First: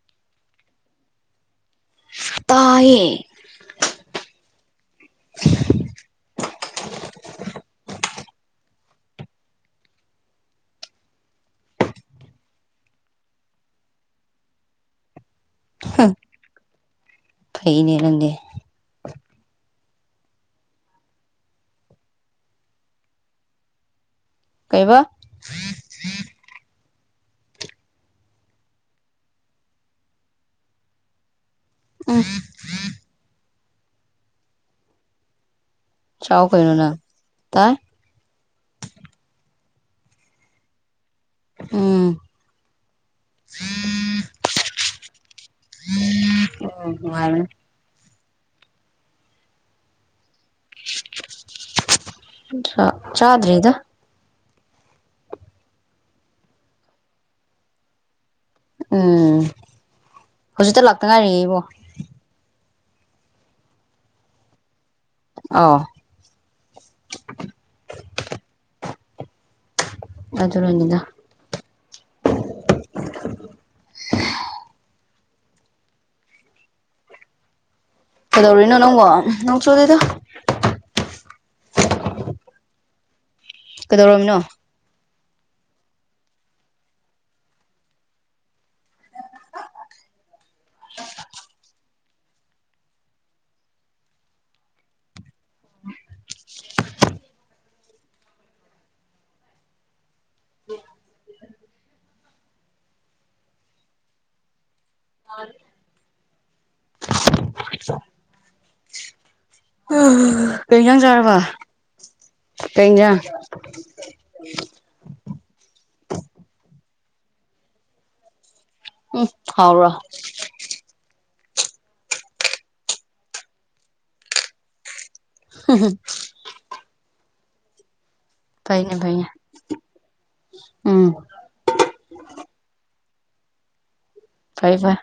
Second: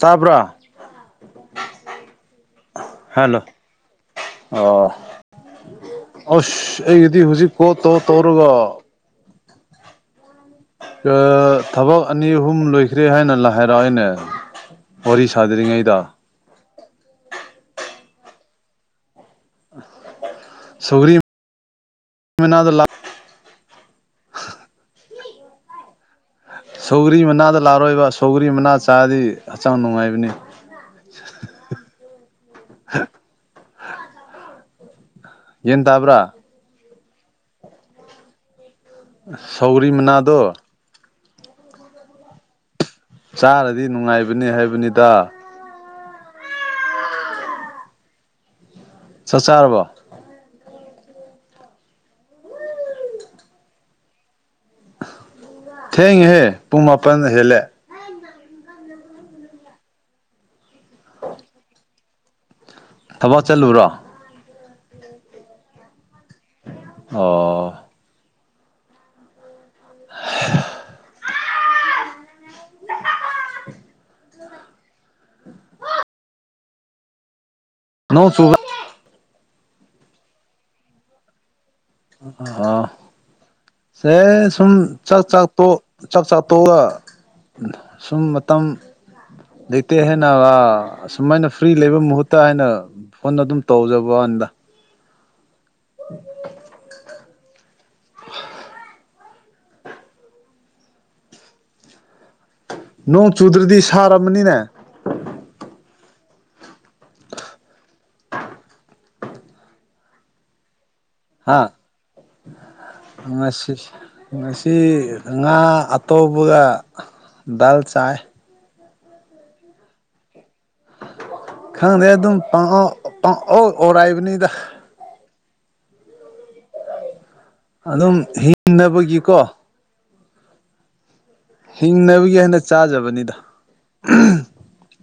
ꯇꯥꯕ꯭ꯔꯥ ꯇꯌꯦ ꯍꯜꯂꯣ ꯑꯣ [unintelligible] ꯑꯁ ꯑꯩꯒꯤꯗꯤ ꯍꯧꯖꯤꯛ ꯀꯣ ꯇꯣ ꯇꯧꯔꯒ ꯊꯕꯛ ꯑꯅꯤ ꯑꯍꯨꯝ ꯂꯣꯏꯈ꯭ꯔꯦ ꯍꯥꯏꯅ ꯂ ꯍꯥꯏꯔꯛꯑꯣ ꯑꯩꯅ ꯋꯥꯔꯤ ꯊꯥꯗ꯭ꯔꯤꯉꯩꯗ ꯀꯩꯅꯦꯔꯒꯦ ꯁꯨꯒꯔꯤ ꯃꯗ ꯂꯥꯛ ꯀꯩꯕ ꯁꯧꯒꯔꯤ ꯃꯅꯥꯗ ꯂꯥꯛꯔꯣꯏꯕ ꯁꯧꯒꯔꯤ ꯃꯅꯥ ꯆꯥꯗꯤ ꯍꯛꯆꯥꯡ ꯅꯨꯡꯉꯥꯏꯕꯅꯤ [unintelligible] ꯎꯝ ꯎ ꯌꯦꯟ ꯇꯥꯕ꯭ꯔꯥ ꯆꯥꯎ ꯀꯩꯅꯣꯅ ꯇꯥꯏ ꯁꯧꯔꯤ ꯃꯗ ꯎꯝ ꯆꯥꯔꯗꯤ ꯅꯨꯡꯉꯥꯏꯕꯅꯤ ꯍꯥꯏꯕꯅꯤꯗ ꯑꯣ ꯋꯥꯅ ꯁꯁꯔꯔꯕꯣ ꯆ ꯆꯥꯗ꯭ꯔꯔꯤ ꯏꯗ ꯊꯦꯡꯉꯍꯦ ꯄꯨꯡ ꯃꯥꯄꯜ ꯍꯦꯜꯂꯦ ꯎꯝ ꯍꯧꯖꯤꯛꯇ ꯂꯥꯛꯇ ꯉꯥꯏꯔꯤꯉꯩ ꯏꯕꯣ ꯊꯕꯛ ꯆꯠꯂꯨꯔꯣ ꯑ ꯑꯣ ꯑꯗꯨꯖꯔꯅꯤꯗ ꯅꯣꯡ ꯆꯨꯕ ꯀꯩꯗꯧꯔꯤꯅꯣ ꯅꯪꯉꯣ ꯅꯪꯁꯨꯨꯗꯦꯗ ꯑ ꯁ ꯀꯩꯗꯧꯔꯝꯃꯤꯅꯣ ꯁ ꯆꯥꯛ ꯆꯥꯛ ꯆꯥꯛ ꯆꯥꯛ ꯇꯣꯛꯑꯒ ꯁꯨꯝ ꯃꯇꯝ ꯗꯇ ꯍ ꯅ ꯑꯁꯨꯃꯥꯏꯅ ꯐ꯭ꯔꯤ ꯂꯩꯕ ꯃꯍꯨꯠꯇ ꯍꯥꯏꯅ ꯐꯣꯟ ꯑꯗꯨꯝ ꯇꯧꯖꯕꯥꯟꯗ [inaudible] [inaudible] ꯅꯣꯡ ꯆꯨꯗ꯭ꯔꯗꯤ ꯁꯥꯔꯝꯃꯅꯤꯅꯦ ꯑꯣ ꯍ ꯄꯦꯡꯖꯥꯡ ꯆꯥꯔꯕ ꯍꯥ ꯄꯦꯡꯖꯥꯡ ꯉꯁꯤ ꯉꯁꯤ ꯉꯥ ꯑꯇꯣꯕꯒ ꯗꯥꯜ ꯆꯥꯏ ꯎꯝ ꯍꯥꯎꯕ ꯈꯪꯗꯦ ꯑꯗꯨꯝ ꯄ ꯑꯣꯔꯥꯏꯕꯅꯤꯗ ꯍꯍ ꯑꯗꯨꯝ ꯍꯤꯡꯅꯕꯒꯤꯀꯣ ꯎꯝ ꯍꯤꯡꯅꯕꯒꯤ ꯍꯅ ꯆꯥꯖꯕꯅꯤꯗ ꯐꯩ ꯐꯩ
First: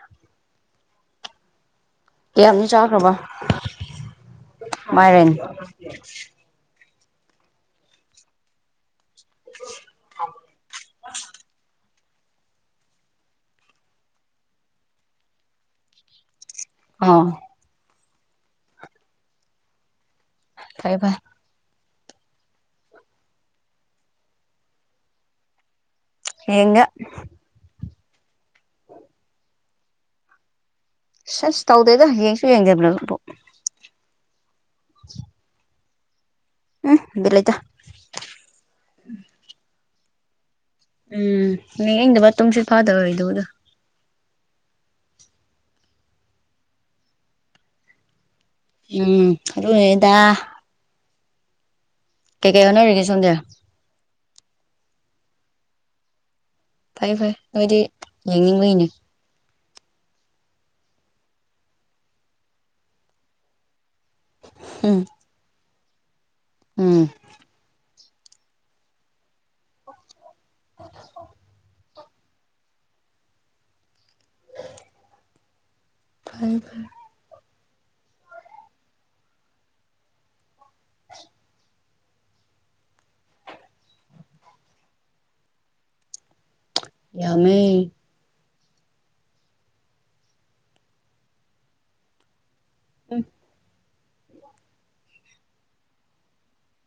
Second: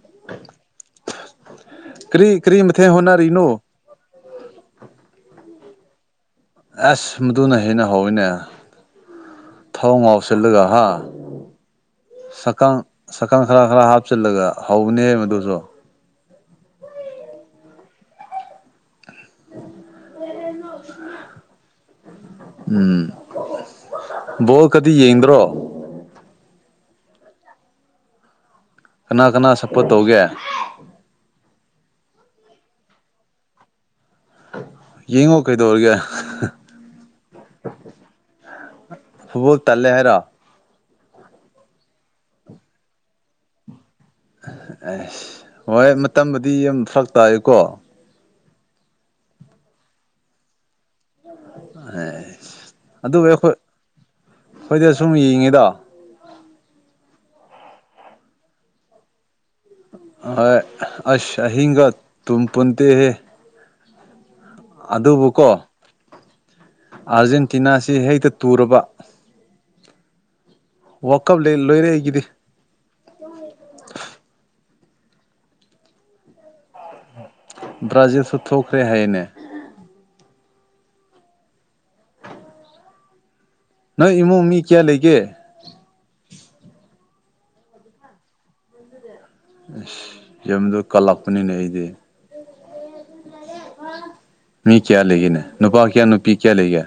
[inaudible] ꯀꯔꯤ ꯀꯔꯤ ꯀꯌꯥꯝꯅꯤ ꯃꯊꯦꯜ ꯆꯥꯈ꯭ꯔꯕ ꯍꯣꯠꯅꯔꯤꯅꯣ ꯃꯥꯏꯔꯦꯟ ꯑꯁ ꯃꯗꯨꯅ ꯍꯦꯟꯅ ꯍꯧꯋꯏꯅꯦ ꯊꯥꯎꯉꯥꯎꯁꯦꯂ ꯍꯥ ꯁꯀꯪ ꯁꯛꯀꯪ ꯈꯔ ꯈꯔ ꯍꯥꯞꯆꯜꯂꯒ ꯍꯧꯕꯅꯦ ꯃꯗꯨꯁꯨ ꯑꯥ ꯐꯥꯏ ꯐꯥꯏ ꯎꯝ ꯕꯣꯜꯀꯗꯤ ꯌꯦꯡꯗ꯭ꯔꯣ ꯌꯦꯉ ꯀꯅꯥ ꯀꯅꯥ ꯁꯛꯄ ꯇꯧꯒꯦ ꯁꯁ ꯇꯧꯗꯣꯏꯗꯣ ꯌꯦꯡꯁꯨ ꯌꯦꯡꯗꯕꯅꯣ ꯌꯦꯡꯉꯣ ꯀꯩꯗꯎꯔꯒ ꯎꯝ ꯂꯦꯗ ꯇꯥꯎ ꯎꯝ ꯌꯦꯗ ꯃꯠꯇꯣꯝꯁꯤ ꯐꯥꯗ ꯑꯣꯏꯣꯏꯗ ꯎꯗ ꯑ ꯍꯣꯏ ꯃꯇꯝꯕꯨꯗꯤ ꯌꯥꯝ ꯐꯔꯛ ꯇꯥꯏꯀꯣ ꯎꯝ ꯔꯨꯍꯤꯗ ꯎꯝ ꯀꯩ ꯀꯩ ꯍꯣꯠꯅꯔꯤꯒꯦ ꯁꯣꯟꯗꯤ ꯑꯩꯈꯣꯏꯗꯤ ꯁꯨꯝ ꯌꯦꯡꯉꯤꯗ ꯐꯩ ꯐꯩ ꯅꯣꯏꯗꯤ ꯌꯦꯡꯅꯤꯡꯕꯒꯤꯅꯦ ꯍ ꯑꯁ ꯍꯒ ꯇꯨꯝ ꯄꯨꯟꯇ ꯍꯦ ꯑꯗꯨ ꯎꯝ ꯑꯗꯨꯕꯨꯀꯣ ꯎꯝ ꯑꯥꯔꯖꯦꯟꯇꯤꯅꯥꯁꯤ ꯍꯦꯛꯇ ꯇꯨꯔꯕ ꯋꯥꯀꯞ ꯂꯣꯏꯔꯦ ꯑꯩꯒꯤꯗꯤ ꯐꯔꯦ ꯐꯔꯦ ꯕ꯭ꯔꯥꯖꯤꯜꯁꯨ ꯊꯣꯛꯈ꯭ꯔꯦ ꯍꯥꯏꯅꯦ ꯅꯣꯏ ꯏꯃꯨꯡ ꯃꯤ ꯀꯌꯥ ꯂꯩꯒꯦ ꯌꯥꯃꯦ ꯑꯁ ꯌꯗꯣ ꯀꯜꯂꯛꯄꯅꯤꯅ ꯑꯩꯗꯤ ꯎꯝ ꯃꯤ ꯀꯌꯥ ꯂꯩꯒꯦꯅꯦ ꯅꯨꯄꯥ ꯀꯌꯥ ꯅꯨꯄꯤ ꯀꯌꯥ ꯂꯩꯒ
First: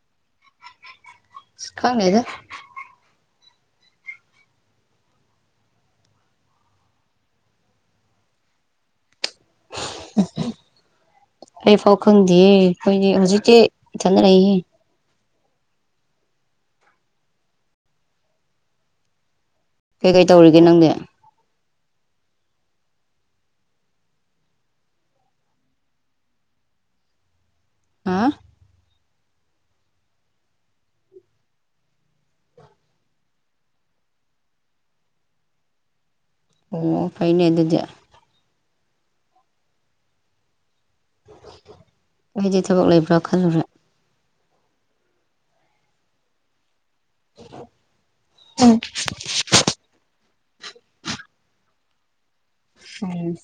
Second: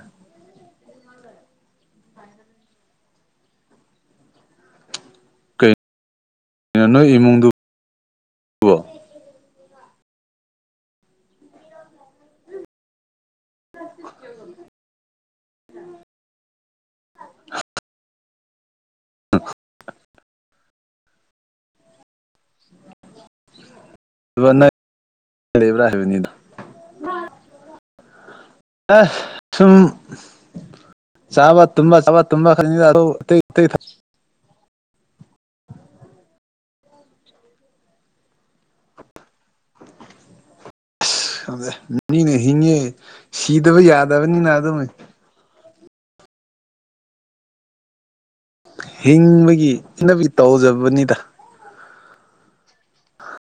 ꯁꯤ ꯀꯅꯤꯗ ꯀꯩꯅꯣ ꯅꯣꯏ ꯏꯃꯨꯡꯗꯨ ꯑꯩꯐꯥꯎ ꯈꯪꯗꯦ ꯑꯩꯈꯣꯏꯗꯤ ꯍꯧꯖꯤꯛꯤ ꯆꯠꯅꯔꯛꯏ [inaudible] ꯀꯩꯀꯩ ꯇꯧꯔꯤꯒꯦ ꯅꯪꯗꯤ ꯅꯪ ꯂꯩꯕ꯭ꯔꯥ ꯍꯥꯏꯕꯅꯤꯗ ꯑ ꯑ ꯁꯨꯝ ꯆꯕ ꯇ ꯆꯕ ꯇ ꯈ [inaudible] ꯑꯣ ꯐꯩꯅꯦ ꯑꯗꯨꯗꯤ ꯑꯁ ꯃꯤꯅꯦ ꯑꯩꯗꯤ ꯍꯤꯡꯉꯦ ꯊꯕꯛ ꯂꯩꯕ꯭ꯔꯥ ꯈꯜꯂꯨꯔꯦ ꯁꯤꯗꯕ ꯌꯥꯗꯕꯅꯤꯅ ꯑꯗꯨꯝ [inaudible] ꯍꯤꯡꯕꯒꯤ ꯏꯩꯅꯕꯤ ꯇꯧꯖꯕꯅꯤꯗ ꯎꯝ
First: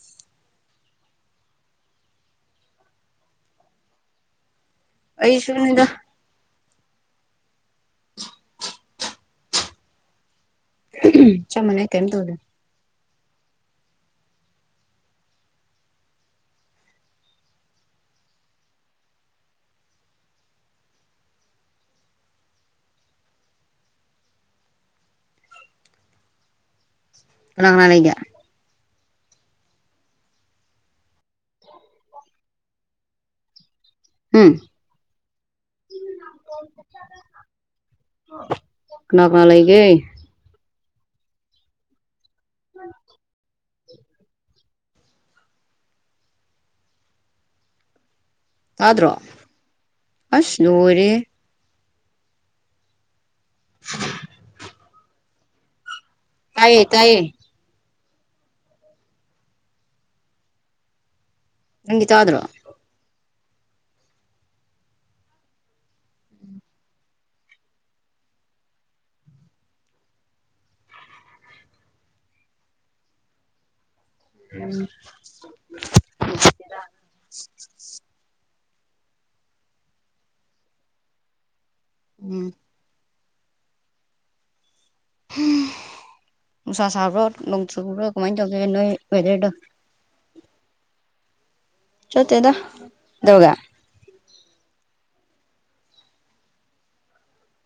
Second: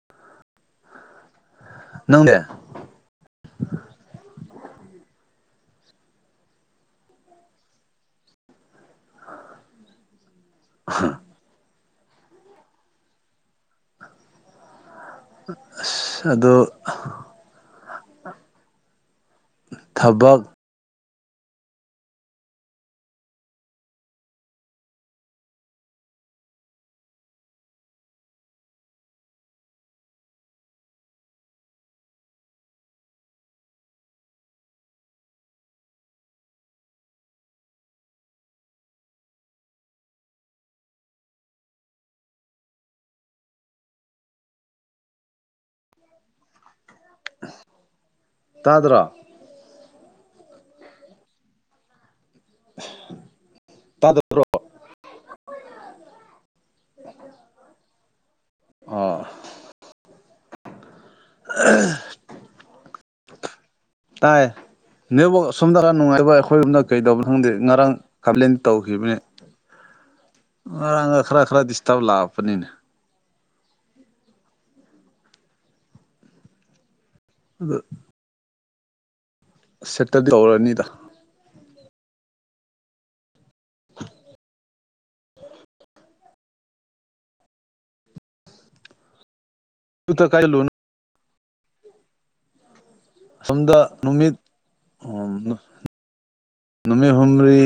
ꯅꯪꯒꯦ ꯑꯩꯁꯨꯅꯤꯗ ꯆꯃꯅ ꯍꯥꯏꯇꯅ ꯇꯧꯗ ꯑ ꯑꯗꯣ ꯊꯕꯛ ꯎꯅ ꯂꯩꯒ ꯎꯝ ꯀꯅꯥ ꯀꯅꯥ ꯂꯩꯒꯦ ꯎꯝ ꯇꯥꯗ꯭ꯔ ꯑꯁꯅꯔꯤ ꯇꯗ꯭ꯔꯣ ꯇꯥꯏꯌꯦ ꯇꯥꯏꯌꯦ ꯑꯥ ꯅꯪꯒ ꯆ꯭ꯔꯣ ꯇꯥꯏ ꯅꯕꯨ ꯁꯣꯝꯗ ꯈꯔ ꯅꯨꯡꯉꯥꯏꯕ ꯑꯩꯈꯣꯏ ꯑꯝꯗ ꯀꯩꯗꯧꯕꯣ ꯈꯪꯗꯦ ꯉꯔꯥꯡ ꯀꯝꯄ꯭ꯂꯦꯟ ꯇꯧꯈꯤꯕꯅꯦ ꯉꯥꯡ ꯈꯔ ꯈꯔ ꯗꯤꯁꯇꯥꯔꯕ ꯂꯥꯛꯄꯅꯤꯅ ꯎꯝ ꯁꯦꯠꯇꯗꯤ ꯇꯧꯔꯅꯤꯗ ꯎꯝ [inaudible] ꯅꯨꯡꯁꯥ ꯁꯥꯕ꯭ꯔꯣ ꯅꯣꯡ ꯆꯨꯕ꯭ꯔꯣ ꯀꯃꯥꯏꯅ ꯇꯧꯒꯦ ꯅꯣꯏ ꯋꯦꯗꯔꯗꯣ ꯇꯨꯗ ꯀꯥꯏ ꯂꯣꯟ ꯆꯣꯇꯗ ꯁꯣꯝꯗ ꯅꯨꯃꯤꯠ ꯑꯣ ꯅꯃꯤ ꯍꯨꯝꯔꯤ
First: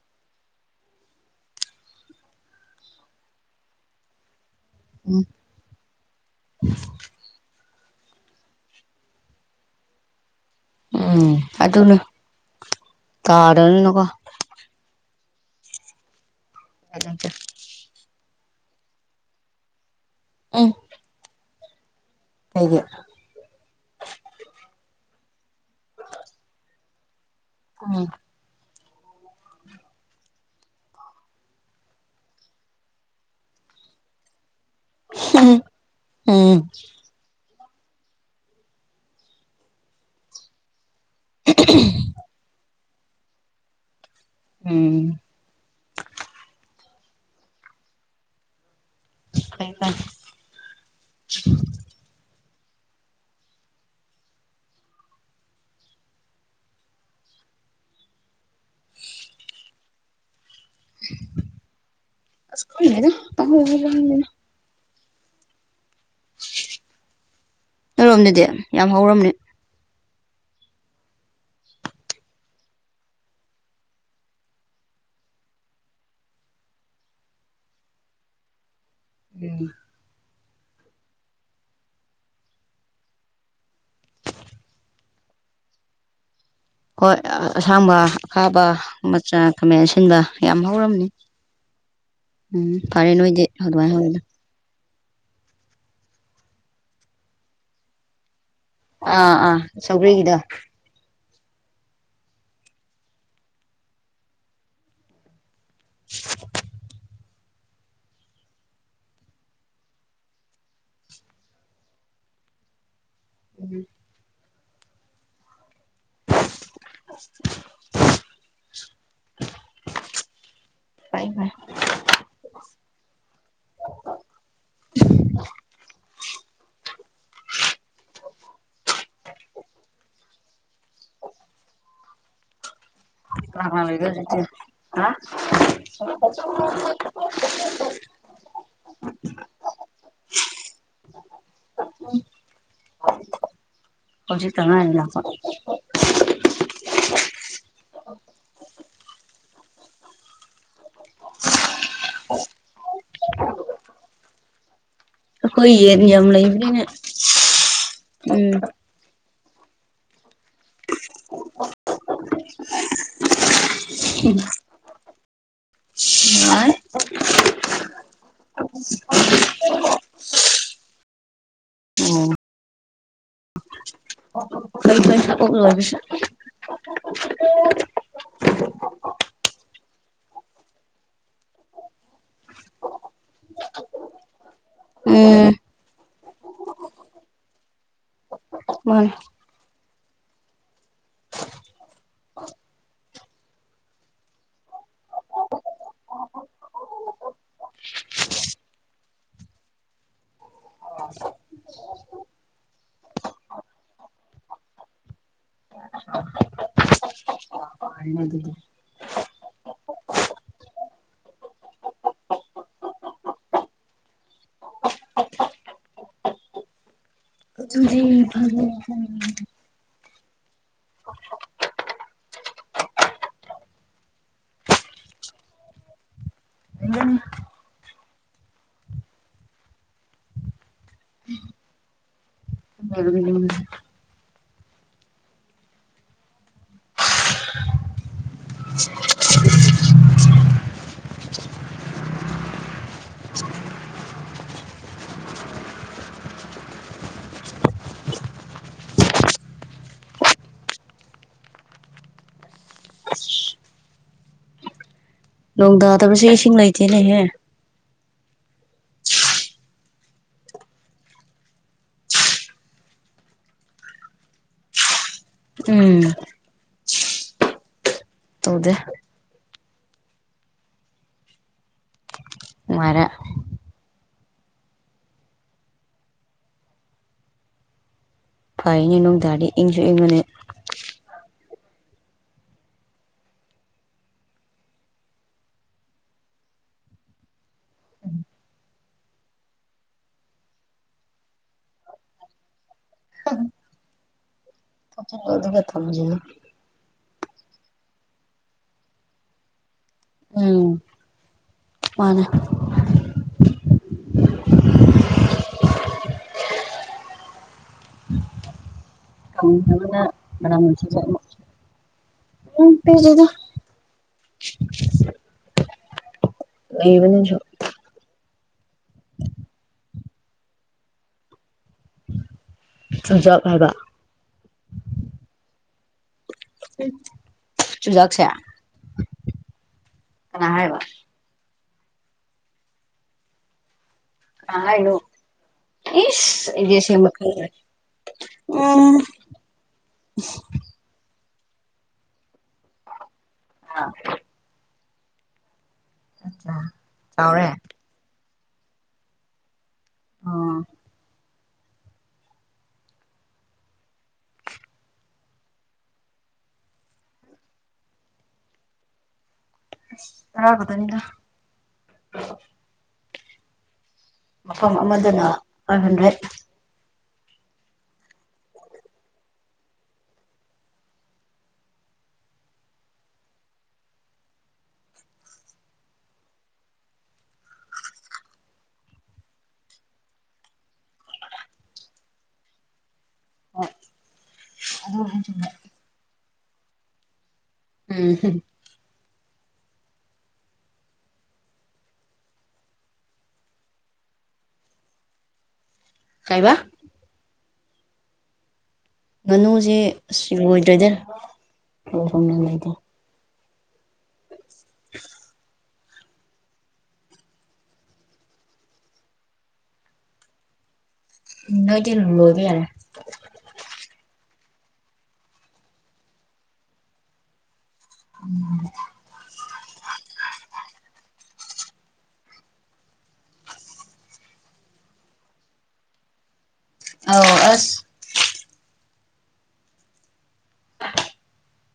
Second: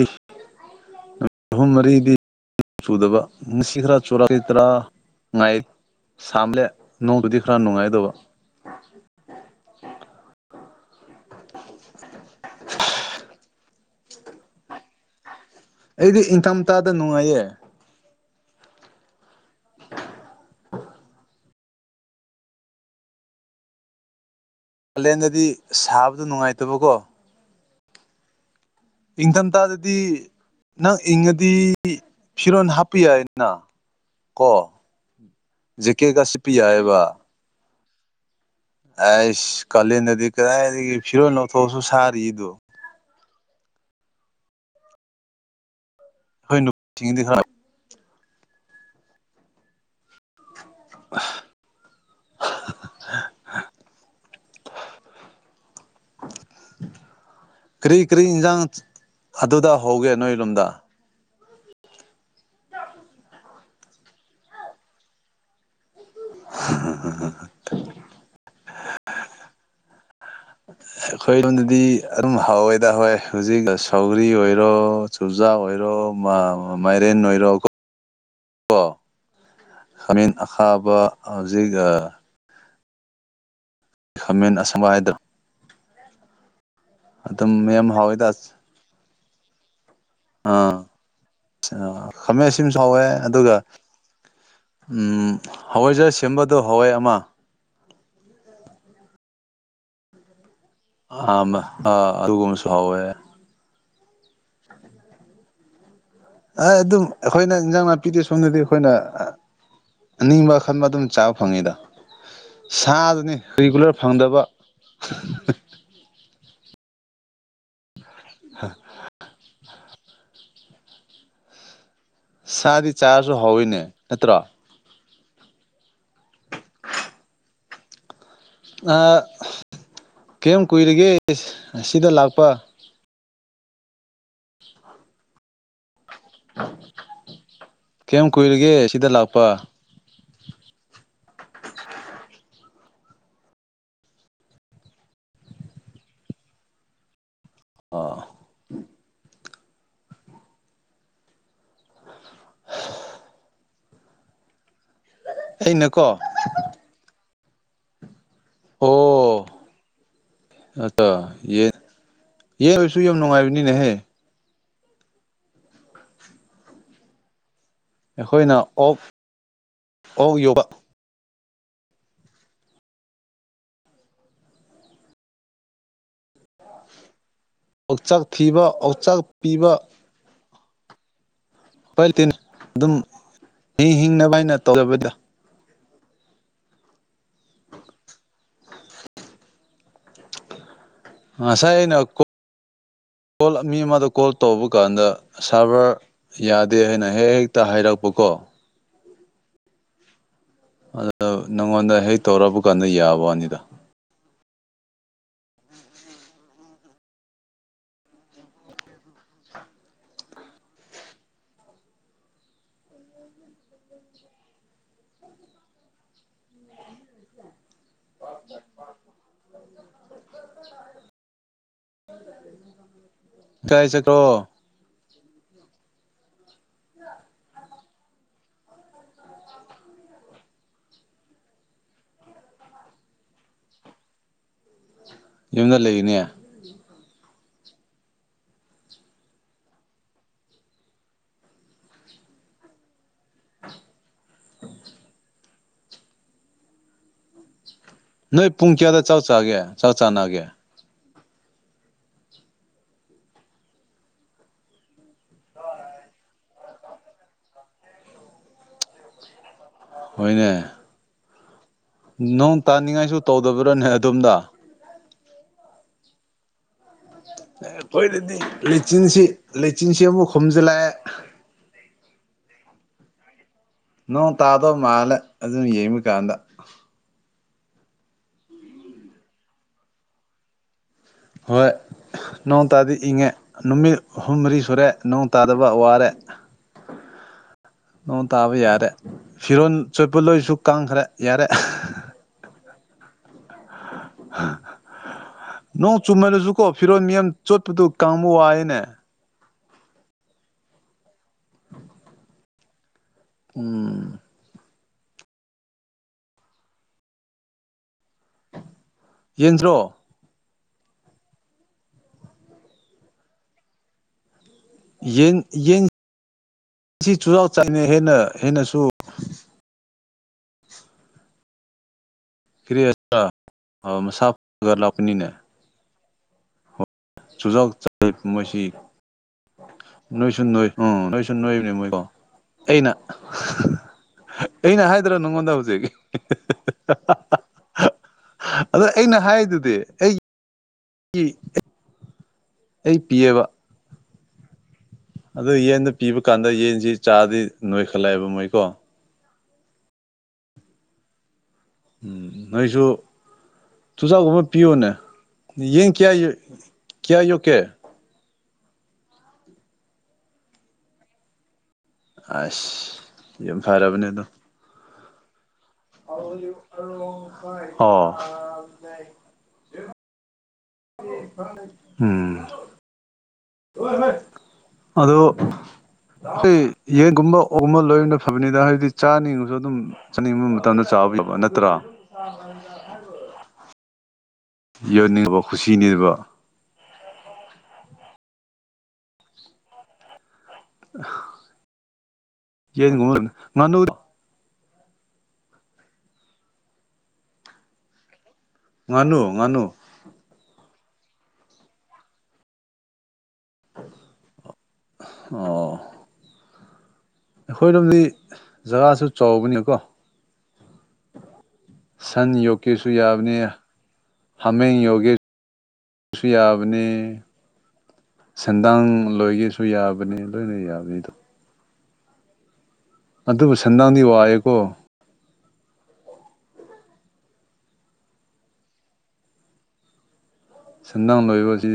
ꯅꯨꯃꯤꯠ ꯑꯍꯨꯝ ꯃꯔꯤꯗꯤ ꯆꯨꯗꯕ ꯉꯁꯤ ꯈꯔ ꯆ ꯇ꯭ꯔ ꯎꯝ ꯉꯥꯏ ꯁꯝꯂꯦ ꯅꯣꯡꯗꯨꯗꯤ ꯈꯔ ꯅꯨꯡꯉꯥꯏ ꯑꯗꯨꯒ ꯎꯝ ꯑꯗꯨꯗꯅ ꯇꯥꯔꯅꯤꯅꯀꯣ ꯑꯩꯗꯤ ꯏꯪꯊꯝꯊꯥꯗ ꯅꯨꯡꯉꯥꯏꯌꯦ ꯑ ꯑꯩꯡ ꯀꯂꯦꯟꯗꯗꯤ ꯁꯥꯕꯗꯨ ꯅꯨꯡꯉꯥꯏꯇꯕꯀꯣ ꯎꯝ ꯏꯪꯊꯝꯊꯥꯗꯗꯤ ꯅꯪ ꯏꯪꯉꯗꯤ ꯐꯤꯔꯣꯟ ꯍꯥꯞꯄꯤ ꯌꯥꯏꯅ ꯀꯣ ꯀꯦ ꯀꯁꯤꯄꯤ ꯎꯝ ꯌꯥꯑꯕ ꯑꯁ ꯀꯂꯦꯟ ꯅꯗꯤ ꯀ ꯐꯤꯔꯣ ꯅ ꯊꯧꯁꯨ ꯁꯔꯤ ꯏꯗꯨ ꯎꯝ ꯍꯣꯏ ꯅꯨꯗꯤ ꯈꯅ [inaudible] ꯀꯩꯗ ꯑ [inaudible] ꯀꯔꯤ ꯀꯔꯤ ꯏꯟꯁꯥꯡ ꯑꯗꯨꯗ ꯍꯧꯒꯦ ꯅꯣꯏ ꯂꯣꯝꯗ ꯑꯅ [inaudible] [inaudible] ꯅꯔꯣꯝꯗꯗꯤ ꯌꯥꯝ ꯍꯧꯔꯝꯅꯤ ꯑꯩꯈꯣꯏ ꯂꯣꯟꯗꯗꯤ ꯑꯗꯨꯝ ꯍꯥꯎꯋꯦꯗ ꯍꯦ ꯍꯧꯖꯤꯛ ꯁꯧꯒꯔꯤ ꯑꯣꯏꯔꯣ ꯆꯨꯖꯥꯛ ꯑꯣꯏꯔꯣ ꯑꯣ ꯃꯥꯏꯔꯦꯟ ꯅꯣꯏꯔꯣ ꯀꯣ ꯎꯝ ꯃꯦꯟ ꯑꯈꯥꯕ ꯍꯧꯖꯤꯛ ꯈꯃꯦꯟ ꯑꯁꯪꯕꯥꯥꯏꯗ꯭ꯔ ꯍꯣꯏ ꯃꯌꯥꯝ ꯑꯁꯥꯡꯕ ꯍꯥꯎꯋꯦꯗ ꯑꯈꯥꯕ ꯃꯆꯥ ꯀꯃꯦꯟꯁ ꯁꯤꯤꯢꯟꯕ ꯌꯥꯝ ꯑꯥ ꯍꯧꯔꯝꯅꯤ ꯈꯥꯃꯦꯟ ꯎꯝ ꯑꯁꯤꯟꯕꯁꯨ ꯐꯔꯦ ꯅꯣꯏꯗꯤ ꯑꯗꯨꯃꯥꯏꯅ ꯍꯧꯋꯗ ꯎ ꯍꯋꯥꯏꯖꯥ ꯁꯦꯝꯕꯗꯣ ꯍꯋꯥꯏ ꯑꯃ ꯑꯥ ꯑꯥ ꯁꯒꯔꯤ ꯀꯤꯗ ꯑ ꯑꯔꯨꯕꯨꯝ ꯁꯍꯕ ꯍ ꯑꯗꯨꯝ ꯑꯩꯈꯣꯏꯅ ꯏꯟꯖꯥꯡ ꯅꯥꯄꯤꯗꯤ ꯁꯣꯝꯗꯗꯤ ꯑꯩꯈꯣꯏꯅ ꯑꯅꯤꯡꯕ ꯈꯟꯕ ꯑꯗꯨꯝ ꯆꯥꯕ ꯐꯪꯉꯤꯗ ꯁꯥ ꯔꯤꯒꯨꯂꯔ ꯐꯪꯗꯕ [unintelligible] ꯍꯥ [inaudible] ꯥꯏ ꯐꯥꯏ ꯁꯥꯗꯤ ꯆꯥꯁꯨ ꯍꯣꯏꯅꯦ ꯅꯠꯇ꯭ꯔꯣ [inaudible] ꯑ ꯀꯔꯤꯝ ꯀꯨꯏꯔꯤꯒꯦ ꯑꯁꯤꯗ ꯂꯥꯛꯄ ꯂꯩꯒ [inaudible] ꯀꯩꯝ ꯀꯨꯏꯔꯒꯦ ꯁꯤꯗ ꯂꯥꯛꯄ ꯎꯝ ꯍꯧꯖꯤꯛ ꯇꯃꯦ ꯂꯥꯛ ꯑ [unintelligible] ꯑꯩꯈꯣꯏ ꯌꯦꯟ ꯑꯩꯅꯀꯣ ꯌꯥꯝ ꯂꯩꯕꯅꯤꯅ ꯎꯝ ꯑꯇ ꯌꯦ ꯌꯦ ꯑꯣꯏꯁꯨ ꯌꯥꯝ ꯅꯨꯡꯉꯥꯏꯕꯅꯤꯅꯦꯍꯦ ꯑ ꯑꯩꯈꯣꯏꯅ ꯑꯣꯛ ꯑꯣꯛ ꯌꯣꯧꯕ ꯑꯣ ꯂꯕꯤꯁ ꯑꯣꯛꯆꯥꯛ ꯊꯤꯕ ꯑꯣꯛꯆꯥꯛ ꯄꯤꯕ ꯍꯣꯏꯇꯤꯅꯦ ꯑꯗꯨꯝ ꯍꯤꯡ ꯍꯤꯡꯅꯕ ꯍꯥꯏꯅ ꯇꯧꯖꯕꯗ [inaudible] ꯃꯥ ꯑꯁꯥꯏ ꯅ ꯀꯣꯜ ꯃꯤ ꯑꯃꯗ ꯀꯣꯜ ꯇꯧꯕ ꯀꯥꯟꯗ ꯁꯥꯔꯚꯔ ꯌꯥꯗꯦ ꯍꯥꯏꯅ ꯍꯦꯛ ꯍꯦꯛꯇ ꯍꯥꯏꯔꯛꯄꯀꯣ ꯑꯗꯨꯗ ꯅꯉꯣꯟꯗ ꯍꯦꯛ ꯇꯧꯔꯕ ꯀꯥꯟꯗ ꯌꯥꯕ ꯋꯥꯅꯤꯗ ꯄꯅ ꯑꯗꯨꯗ [inaudible] ꯎꯝ ꯎꯝ ꯀꯥꯏ ꯁꯀ꯭ꯔꯣ ꯌꯨꯝꯗ ꯂꯩꯔꯤꯅꯦ [unintelligible] ꯅꯣꯏ ꯄꯨꯡ ꯀꯌꯥꯗ ꯆꯧ ꯆꯒꯦ ꯆꯧ ꯆꯥꯅꯅꯥꯒꯦ ꯂꯣꯡꯗꯥꯗꯕꯁ ꯏꯁꯤꯡꯅꯥꯏꯇꯦꯅꯦꯍꯦ ꯍꯅꯦ ꯅꯣꯡ ꯇꯥꯅꯤꯡꯉꯥꯏꯁꯨ ꯇꯧꯗꯕ꯭ꯔꯥꯅꯦ ꯑꯗꯣꯝꯗ ꯎꯝ ꯑꯦ ꯑꯩꯈꯣꯏꯔꯗꯤ ꯇꯧꯗꯦ ꯂꯩꯆꯤꯟꯁꯤ ꯂꯩꯆꯤꯟꯁꯤ ꯑꯃꯨꯛ ꯈꯣꯨꯝꯝꯖꯤꯜꯂꯛꯑꯦ ꯅꯨꯡꯉꯥꯏꯔꯦ ꯅꯣꯡ ꯇꯥꯗꯣ ꯃꯥꯂꯦ ꯑꯗꯨ ꯌꯦꯃꯤ ꯀꯥꯟꯗ ꯐꯩꯅꯦ ꯣꯡ ꯇꯥꯔꯗꯤ ꯏꯪꯁꯨ ꯏꯪꯉꯅꯤ ꯍꯣꯏ ꯅꯣꯡ ꯇꯥꯗꯤ ꯏꯪꯉꯦ ꯅꯨꯃꯤꯠ ꯍꯨꯝ ꯃꯔꯤ ꯁꯨꯔꯦ ꯅꯣꯡ ꯇꯥꯗꯕ ꯋꯥꯔꯦ ꯅꯣꯡ ꯇꯥꯕ ꯌꯥꯔꯦ ꯐꯤꯔꯣꯜ ꯆꯣꯠꯄ ꯂꯣꯏꯁꯨ ꯀꯪꯈ꯭ꯔꯦ ꯌꯥꯔꯦ ꯊꯣꯛꯆꯤꯜꯂꯣ ꯑꯗꯨꯒ ꯅꯣꯡ ꯊꯝꯖꯤꯜꯂꯣ ꯆꯨꯝꯃꯦꯥꯏ ꯂꯁꯨ ꯀꯣ ꯐꯤꯔꯣꯅꯤꯝ ꯆꯣꯠꯄꯗꯨ ꯀꯥꯃꯨ ꯍꯥꯏꯅꯦ ꯎꯝ ꯃꯥꯅꯦ ꯎꯝ ꯌꯦꯟꯗ꯭ꯔꯣ ꯑꯅ ꯎ ꯄꯗ ꯌꯦꯟ ꯌꯦꯟꯁꯤ ꯂꯩꯕꯅꯤꯁꯨ ꯆꯨꯔꯥꯛ ꯆꯥꯏꯅ ꯍꯦꯟꯅ ꯑꯩꯅꯁꯨ ꯀꯔꯤ ꯆꯨꯖꯥꯛ ꯍꯥꯏꯕ ꯁꯥꯐꯒꯔ ꯂ ꯄꯅꯤꯅ ꯆꯨꯖꯥꯎ ꯆ ꯆꯨꯖꯥꯛꯁꯦ ꯃꯣꯏꯁꯤ ꯅꯣꯏ ꯁꯣꯏ ꯀꯅꯥ ꯍꯥꯏꯕ ꯅꯣꯏ ꯁ ꯅꯣꯏ ꯑꯩꯅ ꯀꯅꯥ ꯑꯩꯅ ꯍꯥꯏꯅꯣ ꯍꯥꯏꯗ꯭ꯔꯣ ꯅꯉꯣꯟꯗ ꯍꯧꯖꯤꯛ ꯏꯁ ꯑꯩꯗꯤ ꯑꯁꯦꯡꯕ ꯈꯪꯗ꯭ꯔꯦ ꯑꯗ ꯎꯝ ꯑꯩꯅ ꯍꯥꯏꯗꯨꯗꯤ ꯑꯩ ꯑꯩ ꯄꯤꯑꯕ [unintelligible] ꯑꯗꯨ ꯌꯦꯟꯗ ꯄꯤꯕ ꯀꯥꯟꯗ ꯌꯦꯟꯁꯤ ꯆꯥꯗꯤ ꯆꯥꯎꯔꯦ ꯅꯣꯏꯈꯠꯂꯛꯑꯦꯕ ꯃꯣꯏꯀꯣ ꯑꯥ ꯅꯣꯏꯁꯨ ꯇꯨꯁꯒꯕ ꯄꯤꯣꯅ ꯌꯦ ꯀꯌꯥ ꯀꯌꯥ ꯌ ꯀꯦ ꯇ ꯀꯗꯅꯤꯗ ꯑꯁ ꯌꯥꯝꯨꯝ ꯐꯔꯥꯕꯅꯤ ꯃꯐꯝ ꯑꯃꯗꯅ ꯐꯥꯏꯚ ꯍꯟꯗ꯭ꯔꯦꯠ ꯑꯣ ꯎꯝ ꯑꯗ ꯑꯩ ꯌꯦꯟꯒꯨꯝꯕ ꯑꯣꯕ ꯂꯣꯏꯅ ꯐꯕꯅꯤꯗ ꯍꯥꯏꯕꯗꯤ ꯆꯥꯅꯤꯡꯉꯁꯨ ꯑꯗꯨꯝ ꯆꯥꯅꯤꯡꯕ ꯃꯇꯝꯗ ꯆꯥꯎ ꯅꯠꯇ꯭ꯔ ꯌꯣꯟꯅꯤꯡꯕ ꯈꯨꯁꯤꯅꯤꯕ ꯎꯝ ꯌꯦ ꯀꯨꯝꯔ ꯉꯥꯟꯅ ꯀꯥꯏꯕ ꯉꯥꯅꯨ ꯉꯥꯅꯨ ꯉꯥꯅꯨꯁꯦ ꯑꯁ ꯂꯣꯏꯗ꯭ꯔꯗ ꯂꯩꯦ ꯑꯣ ꯑꯩꯈꯣꯏꯔꯣꯝꯗꯤ ꯖꯒꯥꯁꯨ ꯆꯥꯎꯕꯅꯤꯀꯣ ꯅꯣꯏꯗꯤ ꯁꯟ ꯂꯣꯏꯕ ꯌꯥꯔꯦ ꯌꯣꯛꯀꯦꯁꯨ ꯌꯥꯕꯅꯤ ꯍꯥꯃꯦꯡ ꯌꯣꯒꯦꯁꯁꯨ ꯌꯥꯕꯅꯦ ꯁꯦꯟꯗꯥꯡ ꯂꯣꯏꯒꯦꯁꯨ ꯌꯥꯕꯅꯤ ꯂꯣꯏꯅ ꯌꯥꯕꯅꯤꯗꯣ ꯑꯗꯨꯕꯨ ꯁꯟꯗꯡꯗꯤ ꯋꯥꯑꯦꯀꯣ ꯑ ꯑꯁ ꯁꯤꯟꯗꯪ ꯂꯣꯏꯕꯁꯤ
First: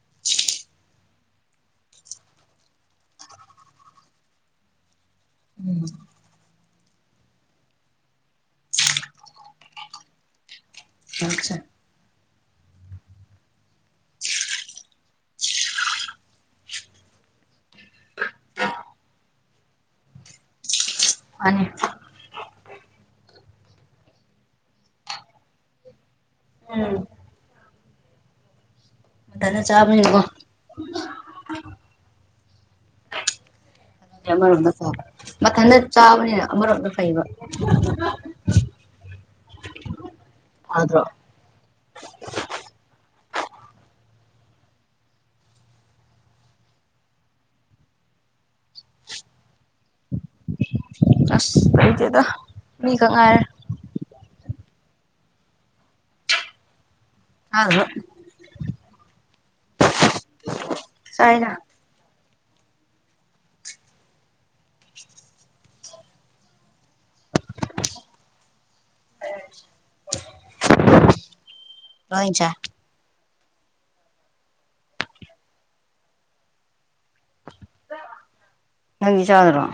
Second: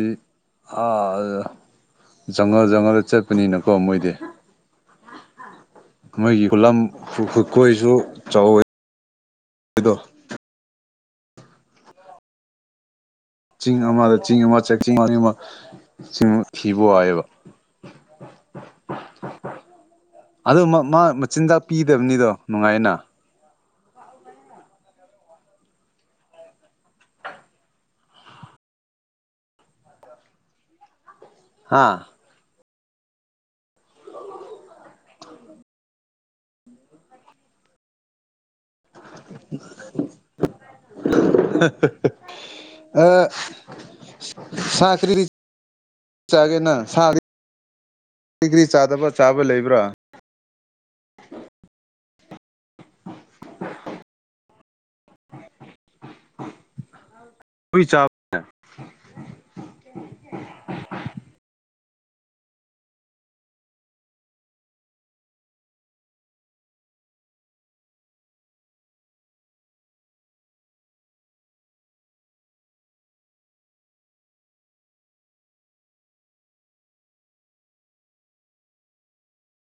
ꯖꯪꯒꯜ ꯖꯪꯒꯜꯗ ꯆꯠꯄꯅꯤꯅꯀꯣ ꯃꯣꯏꯗꯤ ꯎꯝ ꯈꯨꯠꯂꯝ ꯍꯨꯠꯀꯣꯏꯁꯨ ꯆꯥꯎꯋꯤꯗꯣ ꯑꯁꯦ ꯆꯤꯡ ꯑꯃꯗ ꯆꯤꯡ ꯑꯃ ꯆꯥꯛ ꯆꯤꯡ ꯑꯅꯤ ꯑꯃ ꯆꯤꯡ ꯊꯤꯕ ꯍꯥꯏꯑꯕ ꯑꯗ ꯃ ꯃꯥ ꯃꯆꯤꯟꯖꯥꯛ ꯃꯥꯅꯤ ꯄꯤꯗꯕꯅꯤꯗꯣ ꯅꯨꯡꯉꯥꯏꯅ ꯎꯝ ꯃꯊꯅ ꯆꯥꯕꯕꯣ ꯍꯥꯥ ꯑꯃꯔꯣꯝꯗ ꯆꯥꯕ ꯃꯊꯟꯇ ꯆꯥꯕꯅꯤꯅ ꯑꯃꯔꯣꯝꯗ ꯐꯩꯕ ꯐꯗ꯭ꯔꯣ [unintelligible] ꯑ ꯁꯀꯔꯤꯔꯤ ꯆꯒꯦꯅ ꯁ ꯔꯤꯒ꯭ꯔꯤ ꯆꯥꯗꯕ꯭ꯔꯥ ꯆꯥꯕ ꯂꯩꯕ꯭ꯔꯥ ꯑꯁ ꯂꯩꯗꯦꯗ ꯃꯤꯈ ꯉꯥꯏꯔꯦ [unintelligible] ꯑ ꯍꯨꯏ ꯆꯥ ꯁꯥꯏꯅꯥ ꯑ ꯂꯣꯏꯆꯥ ꯅꯪꯒꯤ ꯆꯥꯗꯔꯣ